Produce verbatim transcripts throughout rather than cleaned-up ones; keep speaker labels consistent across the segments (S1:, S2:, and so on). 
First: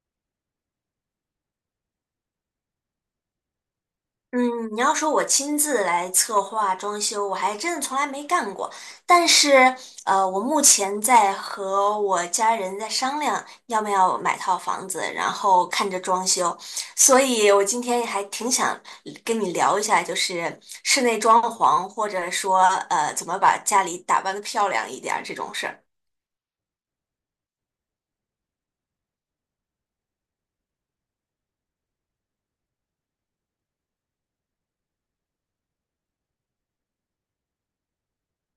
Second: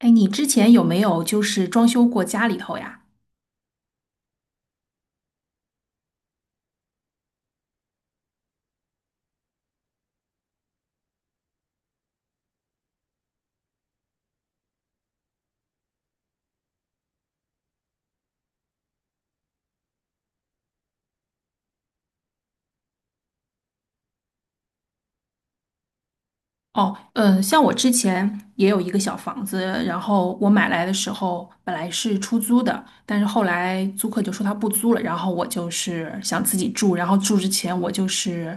S1: 哎，你之前有没有就是装修过家里头呀？
S2: 嗯，你要说我亲自来策划装修，我还真的从来没干过。但是，呃，我目前在和我家人在商量要不要买套房子，然后看着装修。所以我今天还挺想跟你聊一下，就是室内装潢，或者说呃，怎么把家里打扮的漂亮一点儿这种事儿。
S1: 哦，嗯，像我之前也有一个小房子，然后我买来的时候本来是出租的，但是后来租客就说他不租了，然后我就是想自己住，然后住之前我就是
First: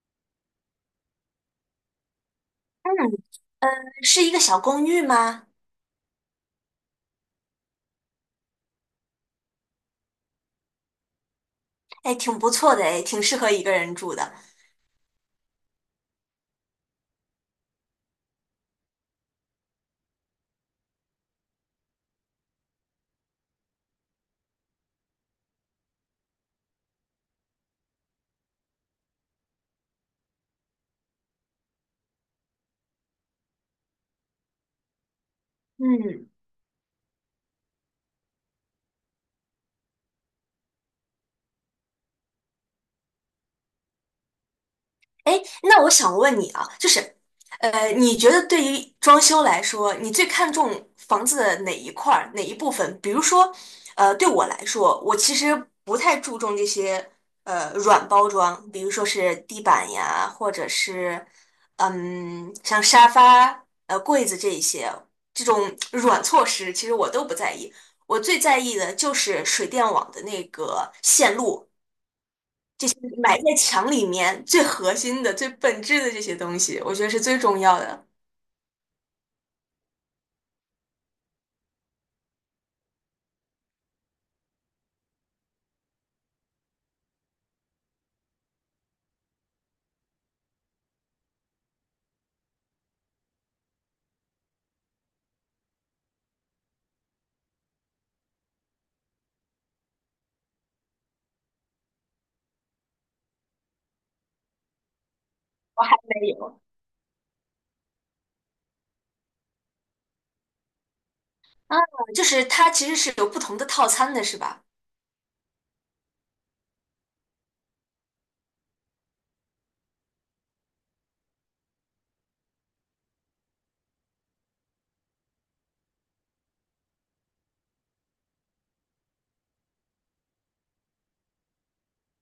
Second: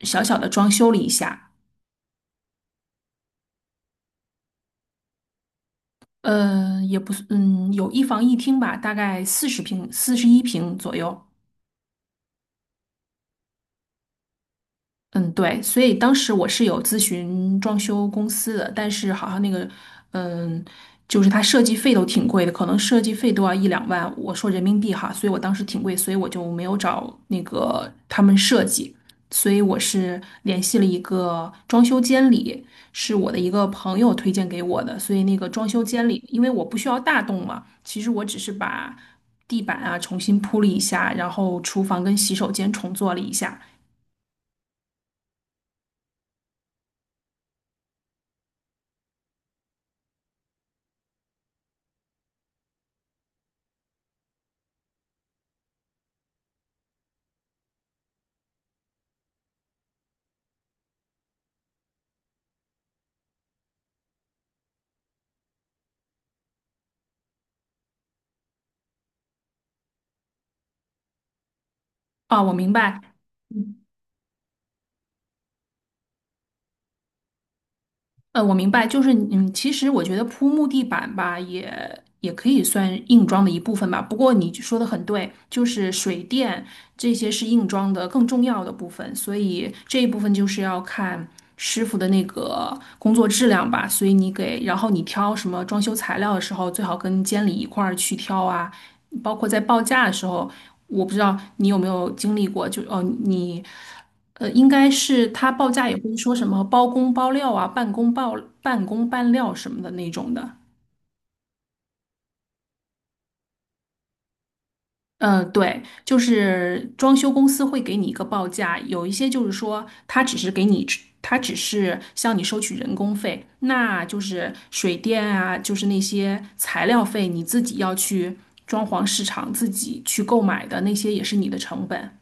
S1: 小小的装修了一下，
S2: 嗯，是一个小公寓吗？
S1: 呃，也不是，嗯，有一房一厅吧，大概四十平、四十一平左右。
S2: 哎，挺不错的，哎，挺适合一个人住的。
S1: 嗯，对，所以当时我是有咨询装修公司的，但是好像那个，嗯，就是它设计费都挺贵的，可能设计费都要一两万，我说人民币哈，所以我当时挺贵，所以我就没有找那个他们设计，所以我是联系了一个装修监理，是我的一个朋友推荐给我的，所以那个装修监理，
S2: 嗯。
S1: 因为我不需要大动嘛，其实我只是把地板啊重新铺了一下，然后厨房跟洗手间重做了一下。
S2: 哎，那我想问你啊，就是，呃，你觉得对于装修来说，你最看重房子的哪一块儿、哪一部分？比如说，呃，对我来说，我其实不太注重这些呃软包装，比如说是地板呀，或者是嗯，像沙发、呃柜子这一些这种软措施，其实我都不在意。我最在意的就是水电网的那个线路。
S1: 啊，我明白。
S2: 埋在
S1: 嗯，
S2: 墙里面最核心的、最本质的这些东西，我觉得是最重要的。
S1: 呃，我明白，就是嗯，其实我觉得铺木地板吧，也也可以算硬装的一部分吧。不过你就说的很对，就是水电这些是硬装的更重要的部分，所以这一部分就是要看师傅的那个工作质量吧。所以你给，然后你挑什么装修材料的时候，最好跟监理一块儿去挑啊，包括在报价的时候，我不知道你有没有经历过，就哦你。呃，应该是他报
S2: 我
S1: 价也
S2: 还
S1: 会
S2: 没
S1: 说什
S2: 有
S1: 么包工包料啊、半工包半工半料什么的那种的。
S2: 啊，就是它其实是有不同的套餐的，是吧？
S1: 嗯，呃对，就是装修公司会给你一个报价，有一些就是说他只是给你，他只是向你收取人工费，那就是水电啊，就是那些材料费，你自己要去装潢市场自己去购买的那些也是你的成本。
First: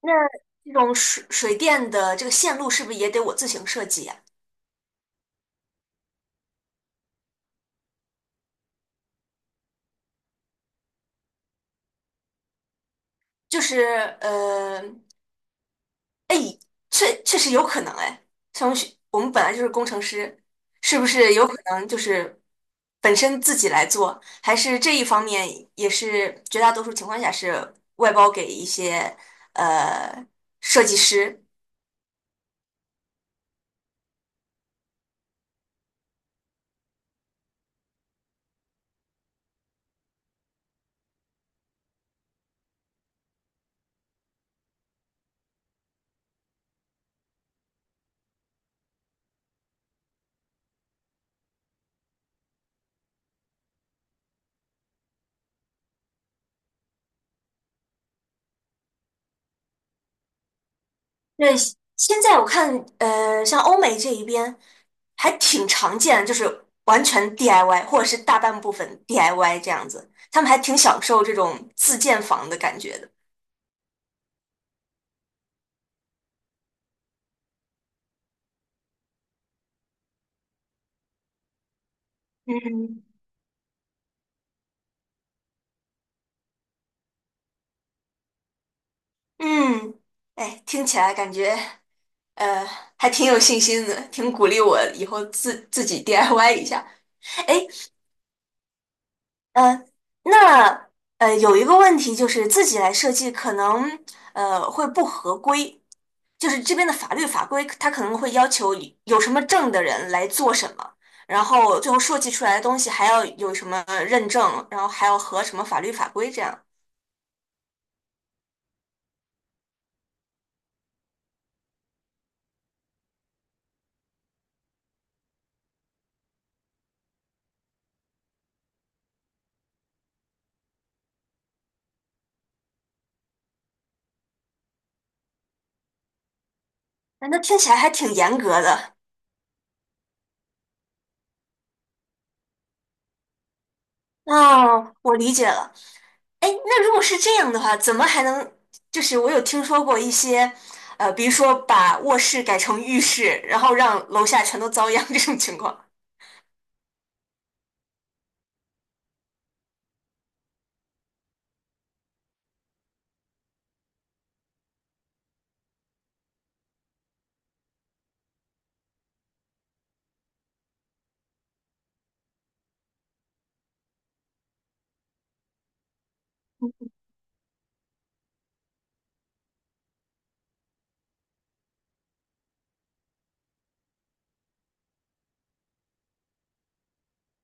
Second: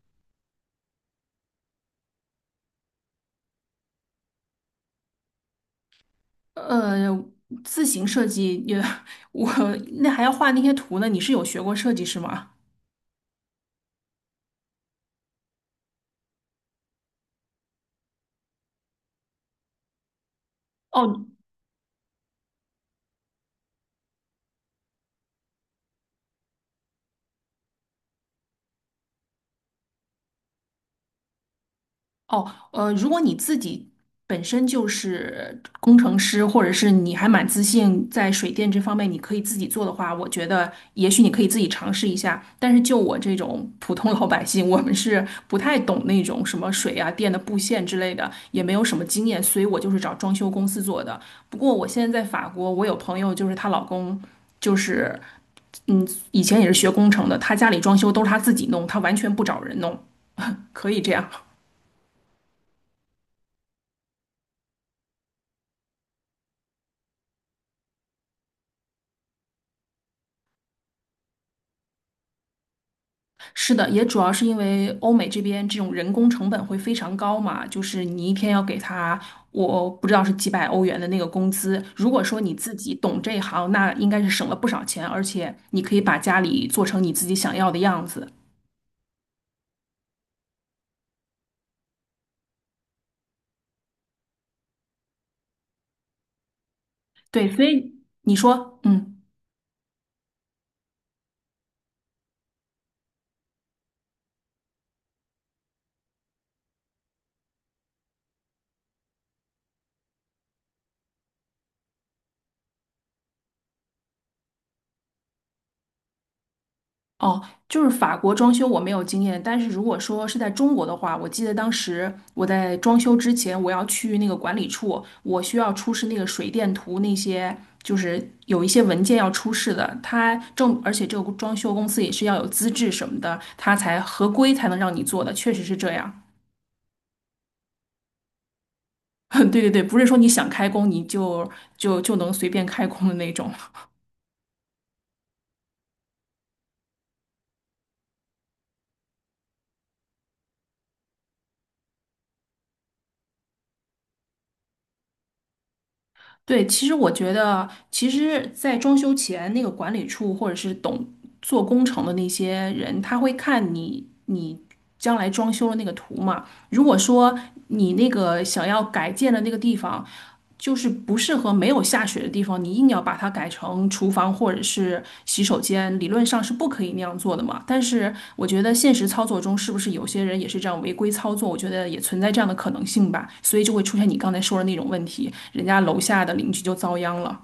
S2: 那这种水水电的这个线路是不是也得我自行设计呀？
S1: 呃，自行设计也，我那还要画那些图呢，你是有学过设计是吗？
S2: 就是呃，确确实有可能哎，像我们学我们本来就是工程师，是不
S1: 哦
S2: 是有可能就是本身自己来做，还是这一方面也是绝大多数情况下是外包给一些呃设计师？
S1: 哦，呃，如果你自己本身就是工程师，或者是你还蛮自信在水电这方面，你可以自己做的话，我觉得也许你可以自己尝试一下。但是就我这种普通老百姓，我们是不太懂那种什么水啊、电的布线之类的，也没有什么经验，所以我就是找装修公司做的。不过我现在在法国，我有朋友就是她老公就是。嗯，以前也是学工程的，她家里装修都是她自己弄，她完全不找人弄，可以这样。
S2: 对，现在我看呃像欧美这一边还挺常见的就是完全 D I Y 或者是大半部分 D I Y 这样子，他们还挺享受这种自建房的感觉的。
S1: 是的，也主要是因为欧美这边这种人工成本会非常高嘛，就是你一天要给他，我不知道是几百欧元的那个工资。如果说你自己
S2: 嗯
S1: 懂这一行，那应该是省了不少钱，而且你可以把家里做成你自己想要的样子。
S2: 嗯，哎，听起来感觉。呃，还挺有信心的，挺鼓励我以后自自己 D I Y 一下。
S1: 对，所
S2: 哎，
S1: 以你说，嗯。
S2: 呃，那呃有一个问题就是自己来设计可能呃会不合规，就是这边的法律法规它可能会要求有什么证的人来做什么，然后最后设计出来的东西还要有什么认证，然后还要合什么法律法规这样，
S1: 哦，就是法国装修我没有经验，但是如果说是在中国的话，我记得当时我在装修之前，我要去那个管理处，我需要出示那个水电图，那些就是有一些文件要出示的。它正，而且这个装修公司也是要有资质什么的，它才合规才能让你做的，确实是这样。
S2: 哎那听起来还挺严格的。
S1: 对对对，不是说你想开工你就就就能随便开工的那种。
S2: 哦，我理解了。哎，那如果是这样的话，怎么还能？就是我有听说过一些，呃，比如说把卧室改成浴室，然后让楼下全都遭殃 这种情况。
S1: 对，其实我觉得，其实，在装修前，那个管理处或者是懂做工程的那些人，他会看你你将来装修的那个图嘛。如果说你那个想要改建的那个地方，就是不适合没有下水的地方，你硬要把它改成厨房或者是洗手间，理论上是不可以那样做的嘛。但是我觉得现实操作中，是不是有些人也是这样违规操作？我觉得也存在这样的可能性吧，所以就会出现你刚才说的那种问题，人家楼下的邻居就遭殃了。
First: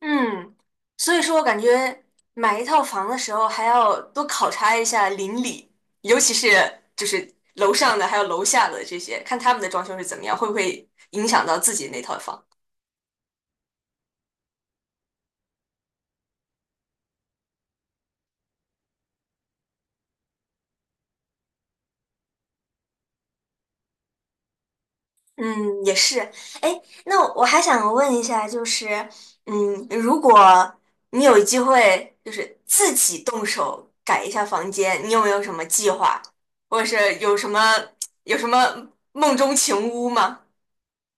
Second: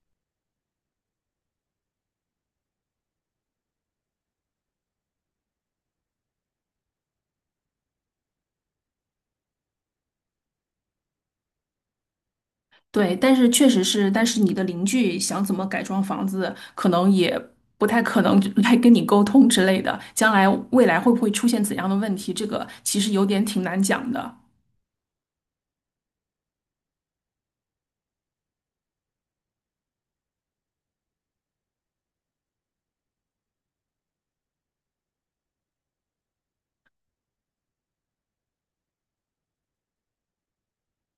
S2: 嗯，所以说我感觉买一套房的时候还要多考察一下邻里，尤其是就是楼上的还有楼下的这些，看他们的装修是怎么样，会不会影响到自己那套房。
S1: 对，但是确实是，但是你的邻居想怎么改装房子，可能也不太可能来跟你沟通之类的。将来未来会不会出现怎样的问题，这个其实有点挺难讲的。
S2: 嗯，也是。哎，那我还想问一下，就是，嗯，如果你有机会，就是自己动手改一下房间，你有没有什么计划，或者是有什么有什么梦中情屋吗？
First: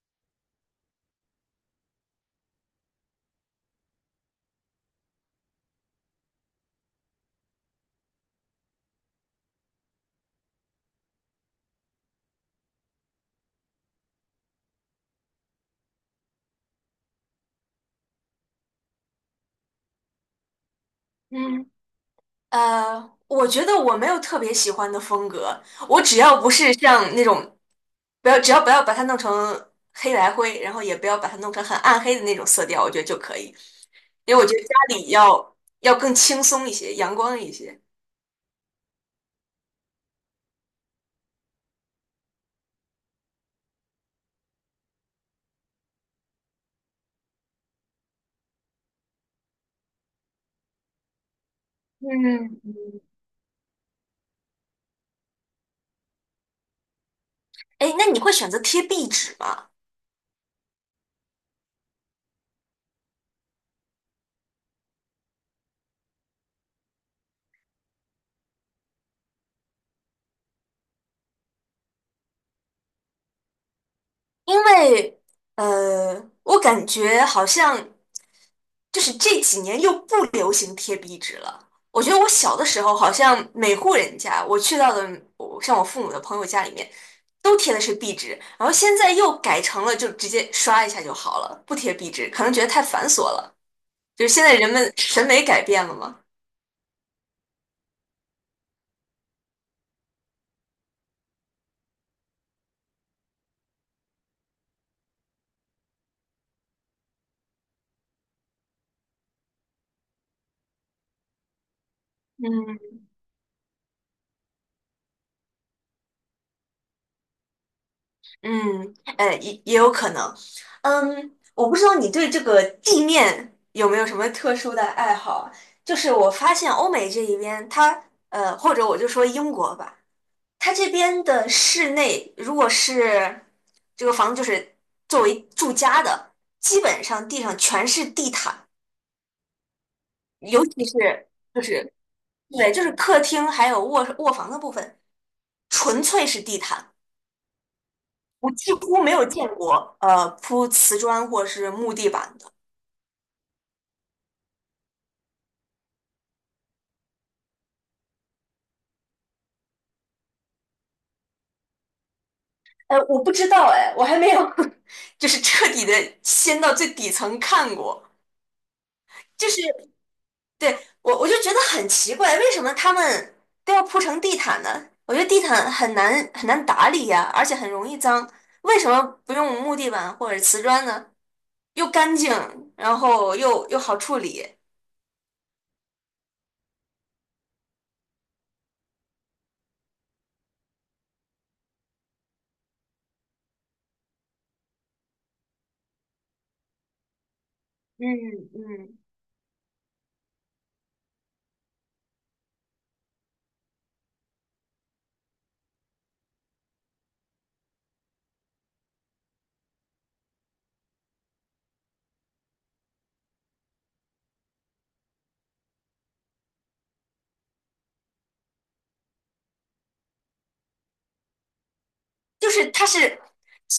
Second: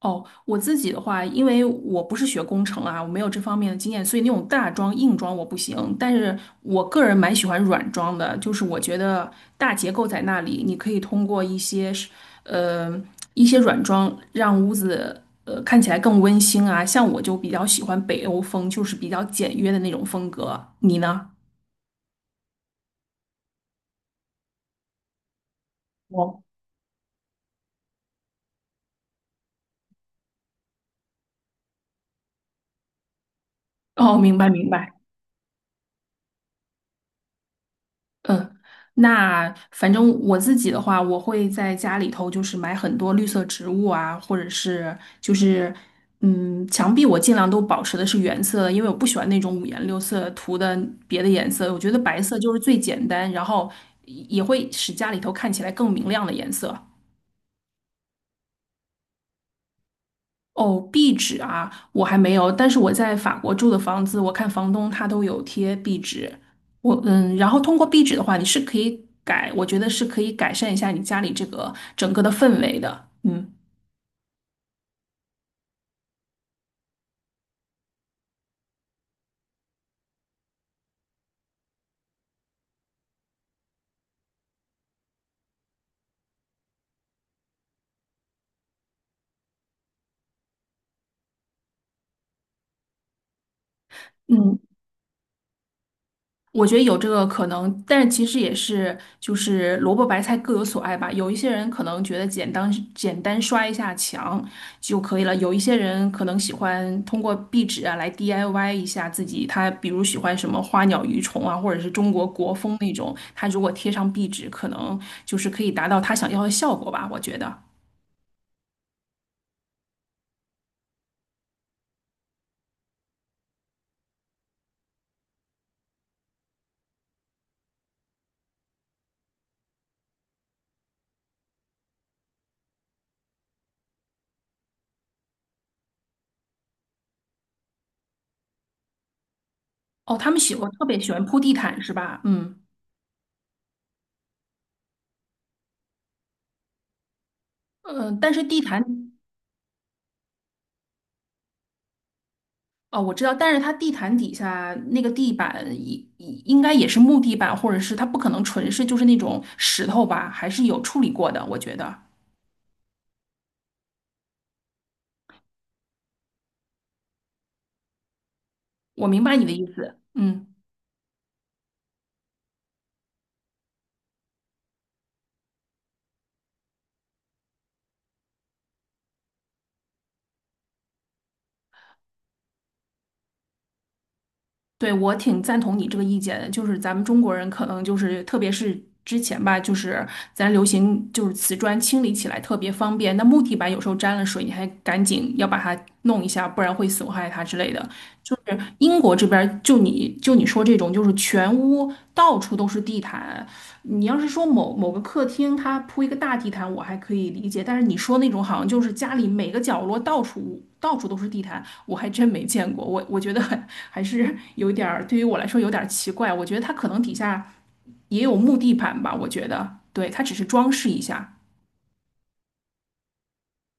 S1: 哦，我自己的话，因为我不是学工程啊，我没有这方面的经验，所以那种大装硬装我不行。但是我个人蛮喜欢软装的，就是我觉得大结构在那里，你可以通过一些是，呃，一些软装让屋子呃看起来更温馨啊。像我就比较喜欢北欧风，就是比较简约的那种风格。你呢？
S2: 嗯。呃，我觉得我没有特别喜欢的风格，我只要不是像那种，不要只要不要把它弄成黑白灰，然后也不要把它弄成很暗黑的那种色调，我觉得就可以。
S1: 哦，
S2: 因
S1: 明
S2: 为我
S1: 白
S2: 觉得
S1: 明白。
S2: 家里要要更轻松一些，阳光一些。
S1: 嗯，那反正我自己的话，我会在家里头就是买很多绿色植物啊，或者是就是嗯，墙壁我尽量都保持的是原色的因为我不喜欢那种五颜六色涂的别的颜色，我觉得白色就是
S2: 嗯，
S1: 最简单，然后也也会使家里头看起来更明亮的颜色。
S2: 哎，那你会选择贴壁纸吗？
S1: 哦，壁纸啊，我还没有，但是我在法国住的房子，我看房东他都有贴壁纸。我嗯，然后通过壁纸的话，你是可以改，我觉得是可以改善一下你家里这个整个的氛围的。嗯。
S2: 因为呃，我感觉好像就是这几年又不流行贴壁纸了。我觉得我小的时候，好像每户人家我去到的，我像我父母的朋友家里面，都贴的是壁纸，然后现在又改成了就直接刷一下就好了，不贴壁纸，可能觉得太繁琐了。就是现在
S1: 嗯，
S2: 人们审美改变了嘛。
S1: 我觉得有这个可能，但是其实也是就是萝卜白菜各有所爱吧。有一些人可能觉得简单简单刷一下墙就可以了，有一些人可能喜欢通过壁纸啊来 D I Y 一下自己。他比如喜欢什么花鸟鱼虫啊，或者是中国国风
S2: 嗯，
S1: 那种，他如果贴上壁纸，可能就是可以达到他想要的效果吧。我觉得。
S2: 嗯，哎，也也有可能。嗯，我不知道你对这个地面有没有什么特殊的爱好啊就是我发现欧美这一边，它呃，或者我就说英国吧，它这边的室内，如果是这个房子就是作为住家的，基本上地上全是地毯，
S1: 哦，他们喜
S2: 尤
S1: 欢特
S2: 其
S1: 别喜欢
S2: 是
S1: 铺地
S2: 就
S1: 毯是
S2: 是
S1: 吧？嗯
S2: 对，就是客厅还有卧卧房的部分，纯粹是地毯。
S1: 嗯，呃但是
S2: 我
S1: 地
S2: 几
S1: 毯。
S2: 乎没有见过，呃，铺瓷砖或是木地板的。
S1: 哦，我知道，但是它地毯底下那个地板应应该也是木地板，或者是它不可能纯是就是那种石头吧，还是有处理过的。我觉得
S2: 哎，我不知道，哎，我还没有 就是彻底的掀到最底层看过。
S1: 我明白你
S2: 就
S1: 的
S2: 是
S1: 意思，嗯，
S2: 对我，我就觉得很奇怪，为什么他们都要铺成地毯呢？我觉得地毯很难很难打理呀，而且很容易脏。为什么不用木地板或者瓷砖呢？又干净，然后又又好处理。
S1: 对，我挺赞同你这个意见的。就是咱们中国人可能就是，特别是之前吧，就是咱流行就是瓷砖清理起来特别方便，那木地板有时候沾了水，你还赶紧要把它弄一下，不然会损害它之类的。就
S2: 嗯
S1: 是
S2: 嗯。
S1: 英国这边儿就你就你说这种，就是全屋到处都是地毯。你要是说某某个客厅，它铺一个大地毯，我还可以理解。但是你说那种好像就是家里每个角落到处到处都是地毯，我还真没见过。我我觉得 还是有点儿，对于我来说有点儿奇怪。我觉得它可能底下也有木地板吧，我觉得，对，它只是装饰一下。
S2: 就是它是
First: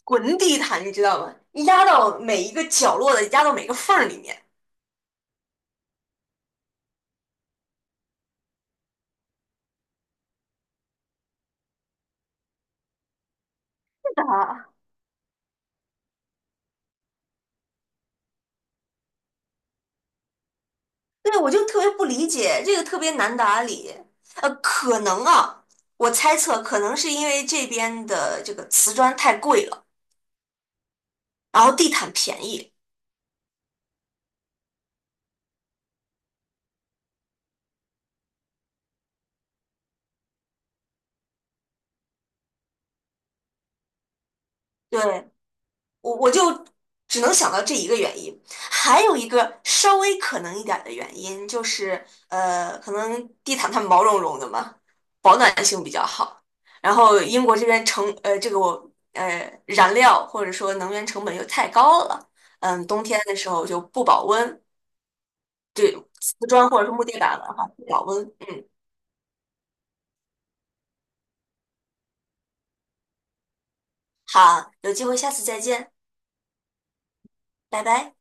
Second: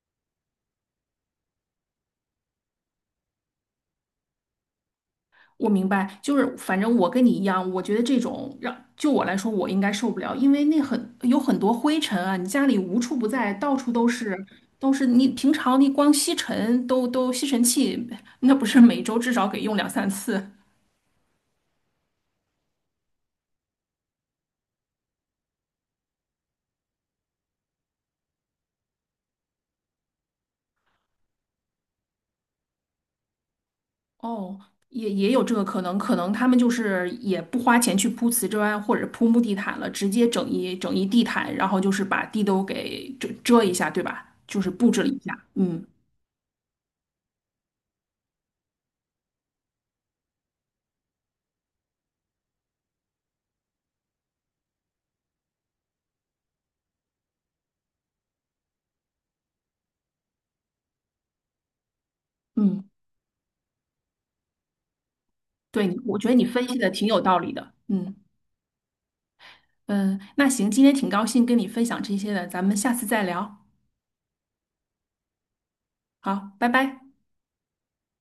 S2: 滚地毯，你知道吗？压到每一个角落的，压到每个缝儿里面。
S1: 我明白，就是反正我跟你一样，我觉得这种让就我来说，我应该受不了，因为那很有很多灰尘啊，你家里无处不在，到处都
S2: 是的，
S1: 是，都是你平常你光吸尘都都吸尘器，那不是每周至少给用两三次。
S2: 对，我就特别不理解，这个特别难打理。呃，可能啊，我猜测可能是因为这边的这个瓷砖太贵了，然后地毯便宜。
S1: 哦，也也有这个可能，可能他们就是也不花钱去铺瓷砖或者铺木地毯了，直接整一整一地毯，然后就是把地都给遮遮一下，对吧？就是布置了一
S2: 对，
S1: 下，嗯
S2: 我我就只能想到这一个原因，还有一个稍微可能一点的原因就是，呃，可能地毯它毛茸茸的嘛，保暖性比较好。然后英国这边成呃这个我呃燃料或者说能源成本又太高了，嗯，
S1: 嗯。
S2: 冬天的时候就不保温，
S1: 对，
S2: 对，
S1: 你我觉得
S2: 瓷
S1: 你分
S2: 砖
S1: 析
S2: 或者
S1: 的
S2: 是木
S1: 挺
S2: 地
S1: 有道
S2: 板的
S1: 理
S2: 话
S1: 的。
S2: 不保
S1: 嗯
S2: 温。嗯，
S1: 嗯，那行，今天挺高兴跟你分享这些的，咱们下次再聊。
S2: 好，有机会下次再见，
S1: 好，拜拜。
S2: 拜拜。